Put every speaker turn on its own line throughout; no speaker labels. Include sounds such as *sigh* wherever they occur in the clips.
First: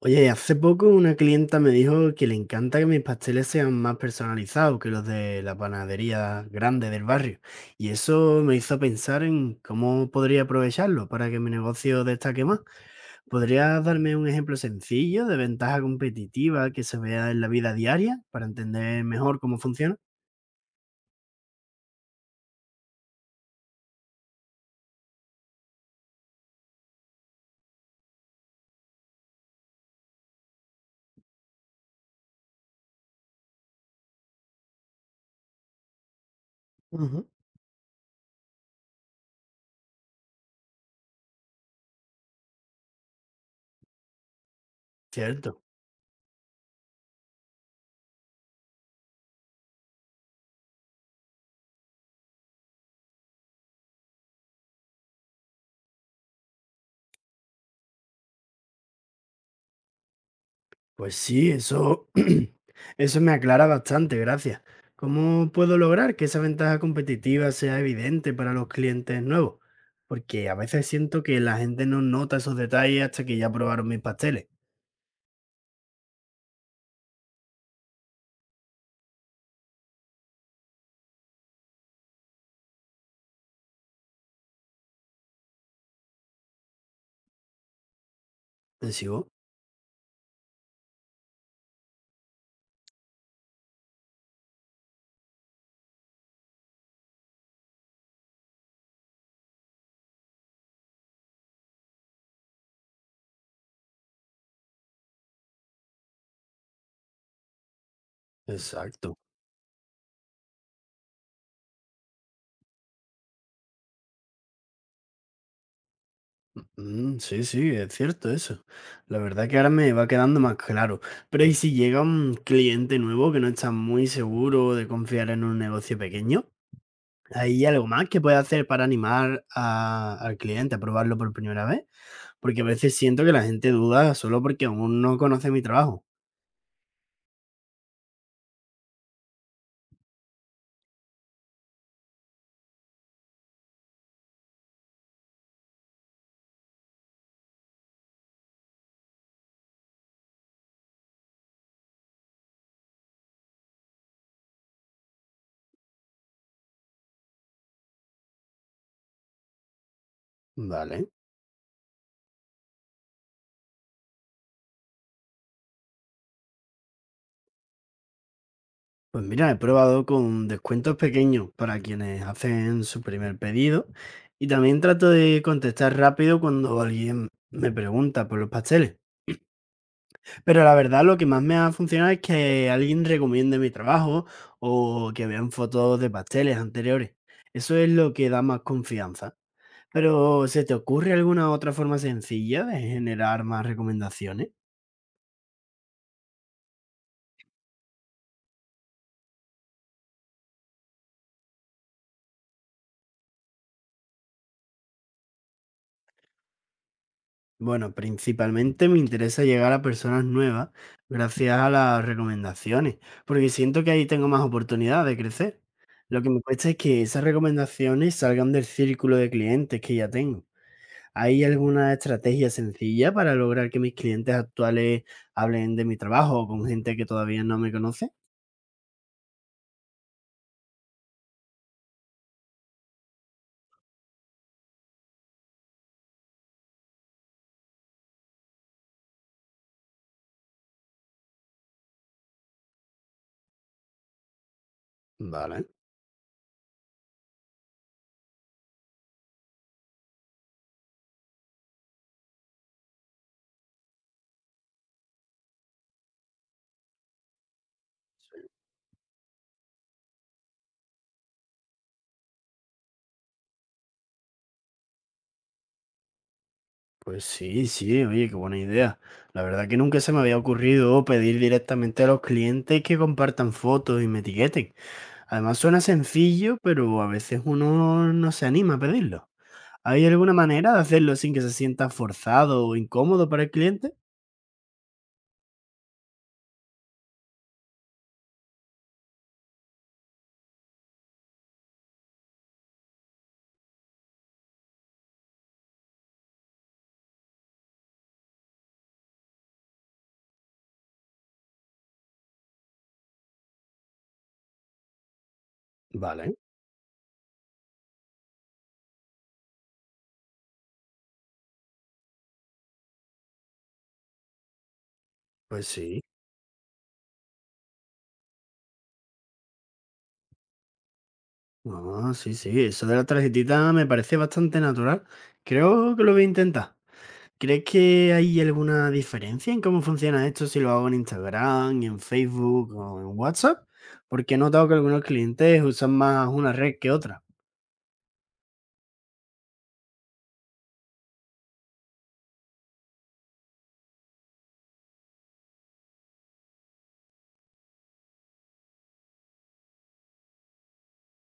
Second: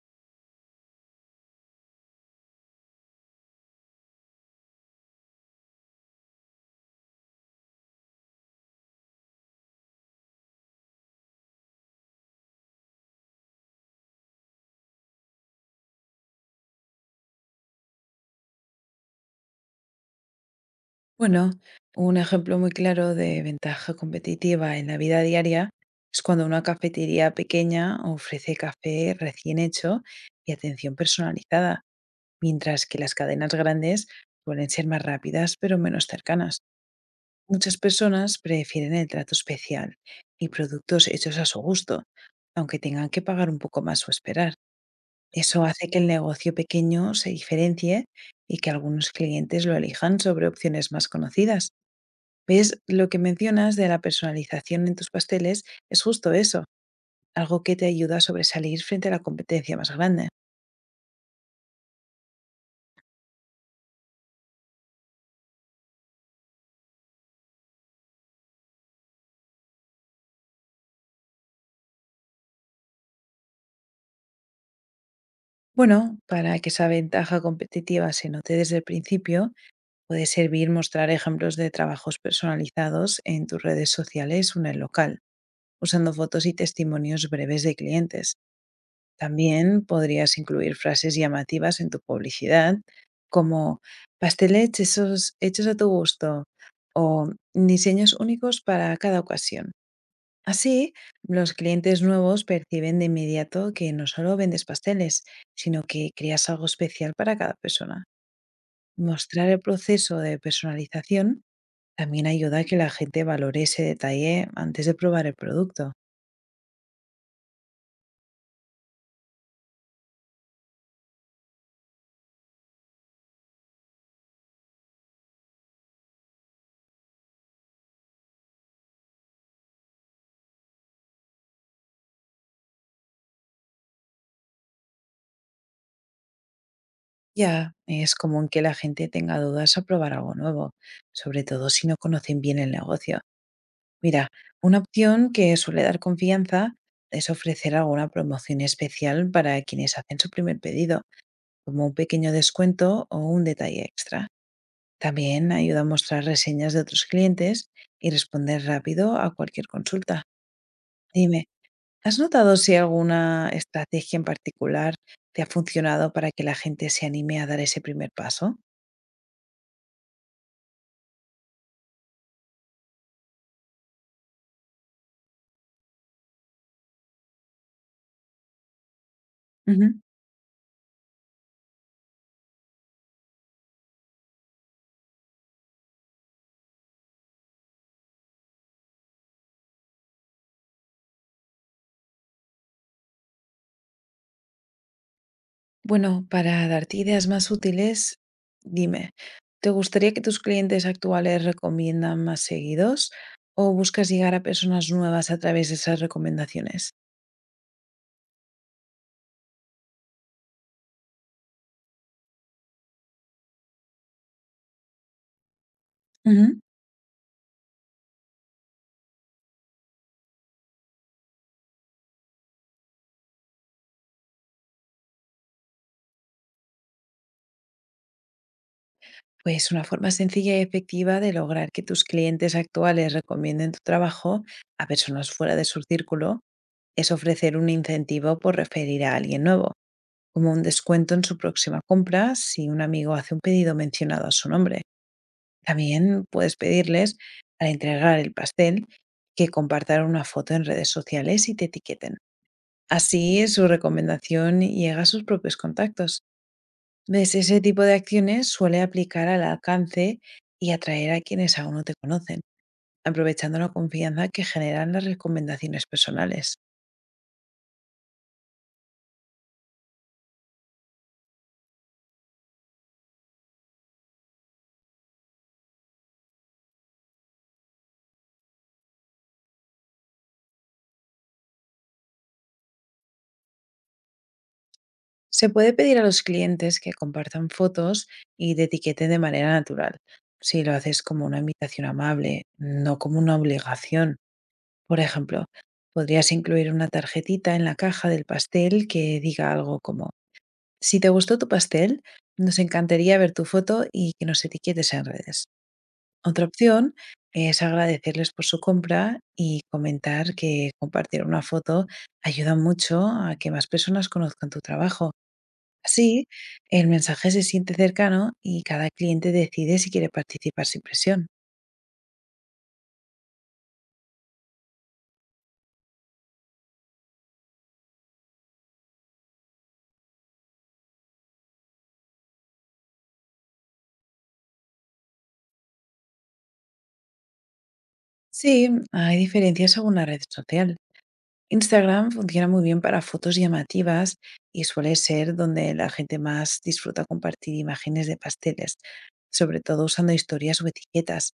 Oye, hace poco una clienta me dijo que le encanta que mis pasteles sean más personalizados que los de la panadería grande del barrio. Y eso me hizo pensar en cómo podría aprovecharlo para que mi negocio destaque más. ¿Podrías darme un ejemplo sencillo de ventaja competitiva que se vea en la vida diaria para entender mejor cómo funciona?
Bueno, un ejemplo muy claro de ventaja competitiva en la vida diaria es cuando una cafetería pequeña ofrece café recién hecho y atención personalizada, mientras que las cadenas grandes suelen ser más rápidas pero menos cercanas.
Ujú.
Muchas personas prefieren el trato especial y productos hechos a su gusto, aunque tengan que pagar un poco más o esperar.
Cierto.
Eso hace que el negocio pequeño se diferencie y que algunos clientes lo elijan sobre opciones más conocidas. ¿Ves? Lo que mencionas de la personalización en tus pasteles es justo eso, algo que te ayuda a sobresalir frente a la competencia más grande.
Pues sí, eso, *clears throat* eso me aclara bastante, gracias. ¿Cómo puedo lograr que esa ventaja competitiva sea evidente para los clientes nuevos? Porque a veces siento que la gente no nota esos detalles hasta que ya probaron mis pasteles.
Bueno, para que esa ventaja competitiva se note desde el principio, puede servir mostrar ejemplos de trabajos personalizados en tus redes sociales o en el local, usando fotos y testimonios breves de clientes.
¿Me sigo?
También podrías incluir frases llamativas en tu publicidad, como pasteles hechos a tu gusto o diseños únicos para cada ocasión. Así, los clientes nuevos perciben de inmediato que no solo vendes pasteles, sino que creas algo especial para cada persona.
Exacto.
Mostrar el proceso de personalización también ayuda a que la gente valore ese detalle antes de probar el producto.
Sí, sí, es cierto eso. La verdad que ahora me va quedando más claro. Pero ¿y si llega un cliente nuevo que no está muy seguro de confiar en un negocio pequeño? ¿Hay algo más que pueda hacer para animar al cliente a probarlo por primera vez? Porque a veces siento que la gente duda solo porque aún no conoce mi trabajo.
Ya, es común que la gente tenga dudas a probar algo nuevo, sobre todo si no conocen bien el negocio. Mira, una opción que suele dar confianza es ofrecer alguna promoción especial para quienes hacen su primer pedido, como un pequeño descuento o un detalle extra. También ayuda a mostrar reseñas de otros clientes y responder rápido a cualquier consulta.
Vale.
Dime, ¿has notado si alguna estrategia en particular te ha funcionado para que la gente se anime a dar ese primer paso?
Pues mira, he probado con descuentos pequeños para quienes hacen su primer pedido y también trato de contestar rápido cuando alguien me pregunta por los pasteles.
Ujú.
Pero la verdad lo que más me ha funcionado es que alguien recomiende mi trabajo o que vean fotos de pasteles anteriores. Eso es lo que da más confianza. Pero, ¿se te ocurre alguna otra forma sencilla de generar más recomendaciones?
Bueno, para darte ideas más útiles, dime, ¿te gustaría que tus clientes actuales recomiendan más seguidos o buscas llegar a personas nuevas a través de esas recomendaciones?
Bueno, principalmente me interesa llegar a personas nuevas gracias a las recomendaciones, porque siento que ahí tengo más oportunidad de crecer. Lo que me
Ujú.
cuesta es que esas recomendaciones salgan del círculo de clientes que ya tengo. ¿Hay alguna estrategia sencilla para lograr que mis clientes actuales hablen de mi trabajo con gente que todavía no me conoce?
Pues una forma sencilla y efectiva de lograr que tus clientes actuales recomienden tu trabajo a personas fuera de su círculo es ofrecer un incentivo por referir a alguien nuevo, como un descuento en su próxima compra si un amigo hace un pedido mencionado a su nombre.
Vale.
También puedes pedirles, al entregar el pastel, que compartan una foto en redes sociales y te etiqueten. Así su recomendación llega a sus propios contactos. ¿Ves? Ese tipo de acciones suele aplicar al alcance y atraer a quienes aún no te conocen, aprovechando la confianza que generan las recomendaciones personales.
Pues sí, sí, oye, qué buena idea. La verdad que nunca se me había ocurrido pedir directamente a los clientes que compartan fotos y me etiqueten. Además suena sencillo, pero a veces uno no se anima a pedirlo. ¿Hay alguna manera de hacerlo sin que se sienta forzado o incómodo para el cliente?
Se puede pedir a los clientes que compartan fotos y te etiqueten de manera natural, si lo haces como una invitación amable, no como una obligación. Por ejemplo, podrías incluir una tarjetita en la caja del pastel que diga algo como, si te gustó tu pastel, nos encantaría ver tu foto y que nos etiquetes en redes.
Vale,
Otra opción es agradecerles por su compra y comentar que compartir una foto ayuda mucho a que más personas conozcan tu trabajo.
pues sí.
Así, el mensaje se siente cercano y cada cliente decide si quiere participar sin presión.
Ah, sí, sí, eso de la tarjetita me parece bastante natural. Creo que lo voy a intentar. ¿Crees que hay alguna diferencia en cómo funciona esto si lo hago en Instagram, en Facebook o en WhatsApp? Porque he notado que algunos clientes usan más una red que otra.
Sí, hay diferencias según la red social. Instagram funciona muy bien para fotos llamativas y suele ser donde la gente más disfruta compartir imágenes de pasteles, sobre todo usando historias o etiquetas.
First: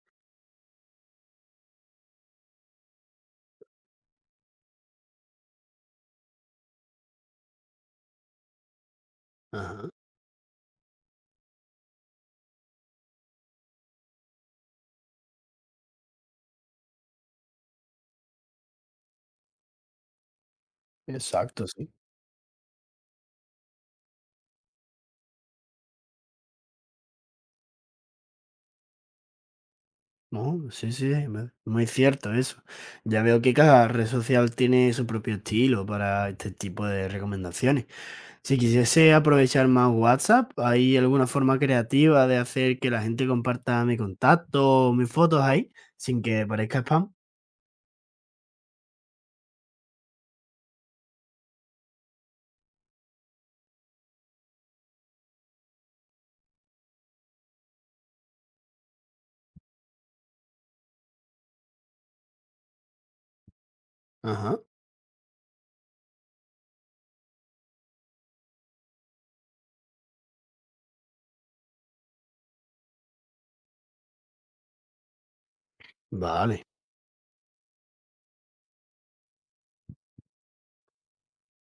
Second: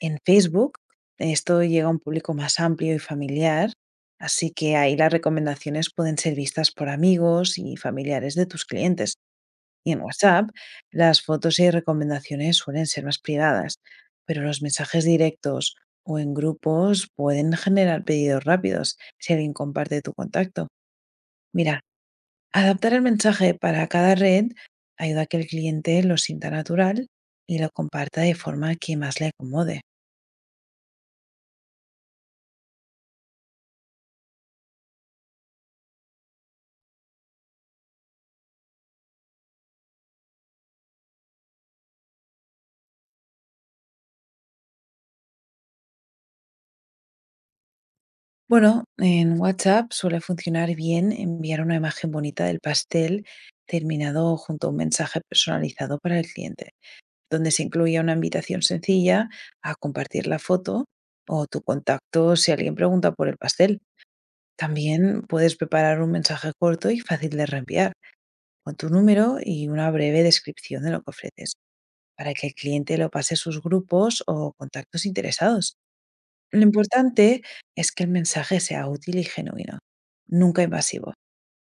En Facebook esto llega a un público más amplio y familiar, así que ahí las recomendaciones pueden ser vistas por amigos y familiares de tus clientes.
Ajá,
Y en WhatsApp, las fotos y recomendaciones suelen ser más privadas, pero los mensajes directos o en grupos pueden generar pedidos rápidos si alguien comparte tu contacto.
exacto,
Mira,
sí.
adaptar el mensaje para cada red ayuda a que el cliente lo sienta natural y lo comparta de forma que más le acomode.
No, sí, sí, muy cierto eso. Ya veo que cada red social tiene su propio estilo para este tipo de recomendaciones. Si quisiese aprovechar más WhatsApp, ¿hay alguna forma creativa de hacer que la gente comparta mi contacto o mis fotos ahí sin que parezca spam?
Bueno, en WhatsApp suele funcionar bien enviar una imagen bonita del pastel terminado junto a un mensaje personalizado para el cliente, donde se incluía una invitación sencilla a compartir la foto o tu contacto si alguien pregunta por el pastel.
Ajá,
También puedes preparar un mensaje corto y fácil de reenviar, con tu número y una breve descripción de lo que ofreces, para que el cliente lo pase a sus grupos o contactos interesados. Lo
vale.
importante es que el mensaje sea útil y genuino, nunca invasivo.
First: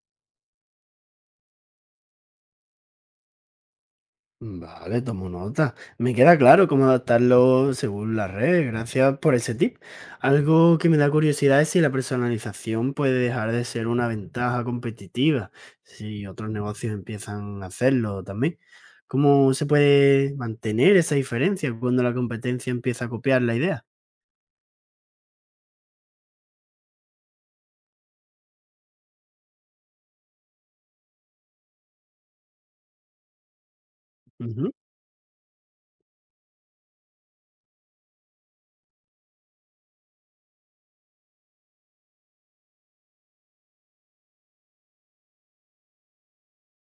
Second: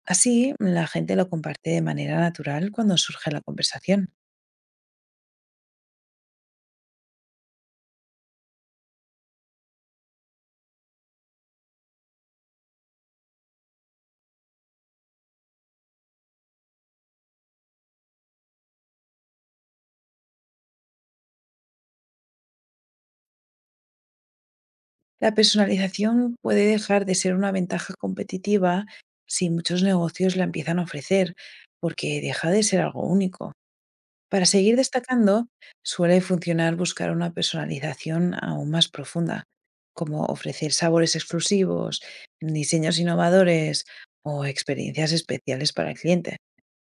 Así, la gente lo comparte de manera natural cuando surge la conversación.
Vale, tomo nota. Me queda claro cómo adaptarlo según la red. Gracias por ese tip. Algo que me da curiosidad es si la personalización puede dejar de ser una ventaja competitiva, si otros negocios empiezan a hacerlo también. ¿Cómo se puede mantener esa diferencia cuando la competencia empieza a copiar la idea?
La personalización puede dejar de ser una ventaja competitiva si muchos negocios la empiezan a ofrecer, porque deja de ser algo único. Para
Ujú.
seguir destacando, suele funcionar buscar una personalización aún más profunda, como ofrecer sabores exclusivos, diseños innovadores o experiencias especiales para el cliente.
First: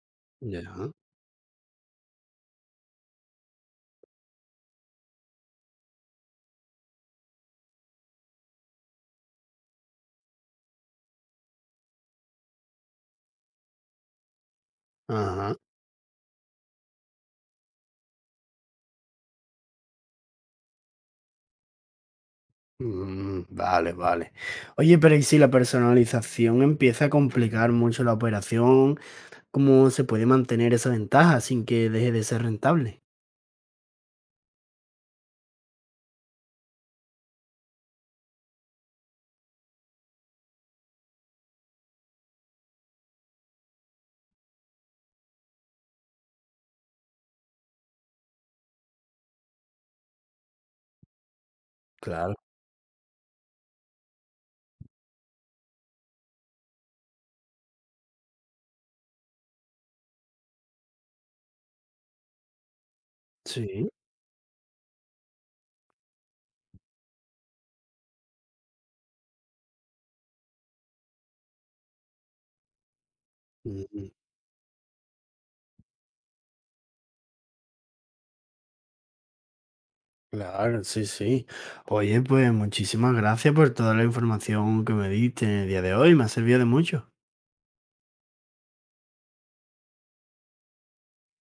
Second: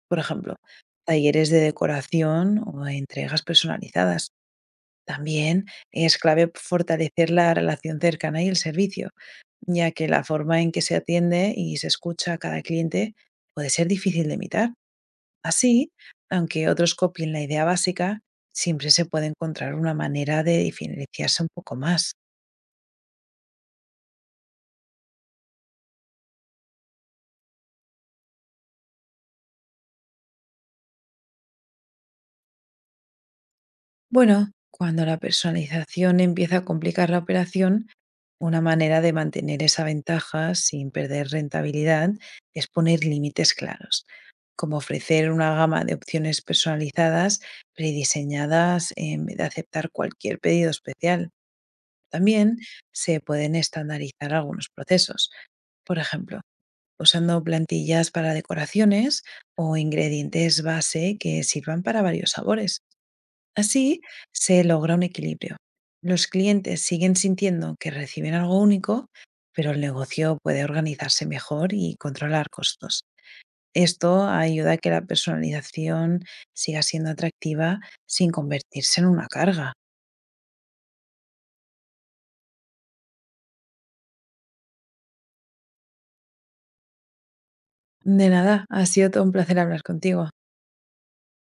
Por ejemplo,
Ya.
talleres de decoración o entregas personalizadas. También es clave fortalecer la relación cercana y el servicio, ya que la forma en que se atiende y se escucha a cada cliente puede ser difícil de imitar.
Ajá.
Así, aunque otros copien la idea básica, siempre se puede encontrar una manera de diferenciarse un poco más.
Vale, vale. Oye, pero ¿y si la personalización empieza a complicar mucho la operación? ¿Cómo se puede mantener esa ventaja sin que deje de ser rentable?
Bueno, cuando la personalización empieza a complicar la operación, una manera de mantener esa ventaja sin perder rentabilidad es poner límites claros, como ofrecer una gama de opciones personalizadas prediseñadas en vez de aceptar cualquier pedido especial.
Claro.
También se pueden estandarizar algunos procesos, por ejemplo, usando plantillas para decoraciones o ingredientes base que sirvan para varios sabores.
Sí,
Así se logra un equilibrio. Los clientes siguen sintiendo que reciben algo único, pero el negocio puede organizarse mejor y controlar costos.
ujú,
Esto ayuda a que la personalización siga siendo atractiva sin convertirse en una carga.
claro, sí, sí. Oye, pues muchísimas gracias por toda la información que me diste en el día de hoy, me ha servido de mucho.
De nada, ha sido todo un placer hablar contigo.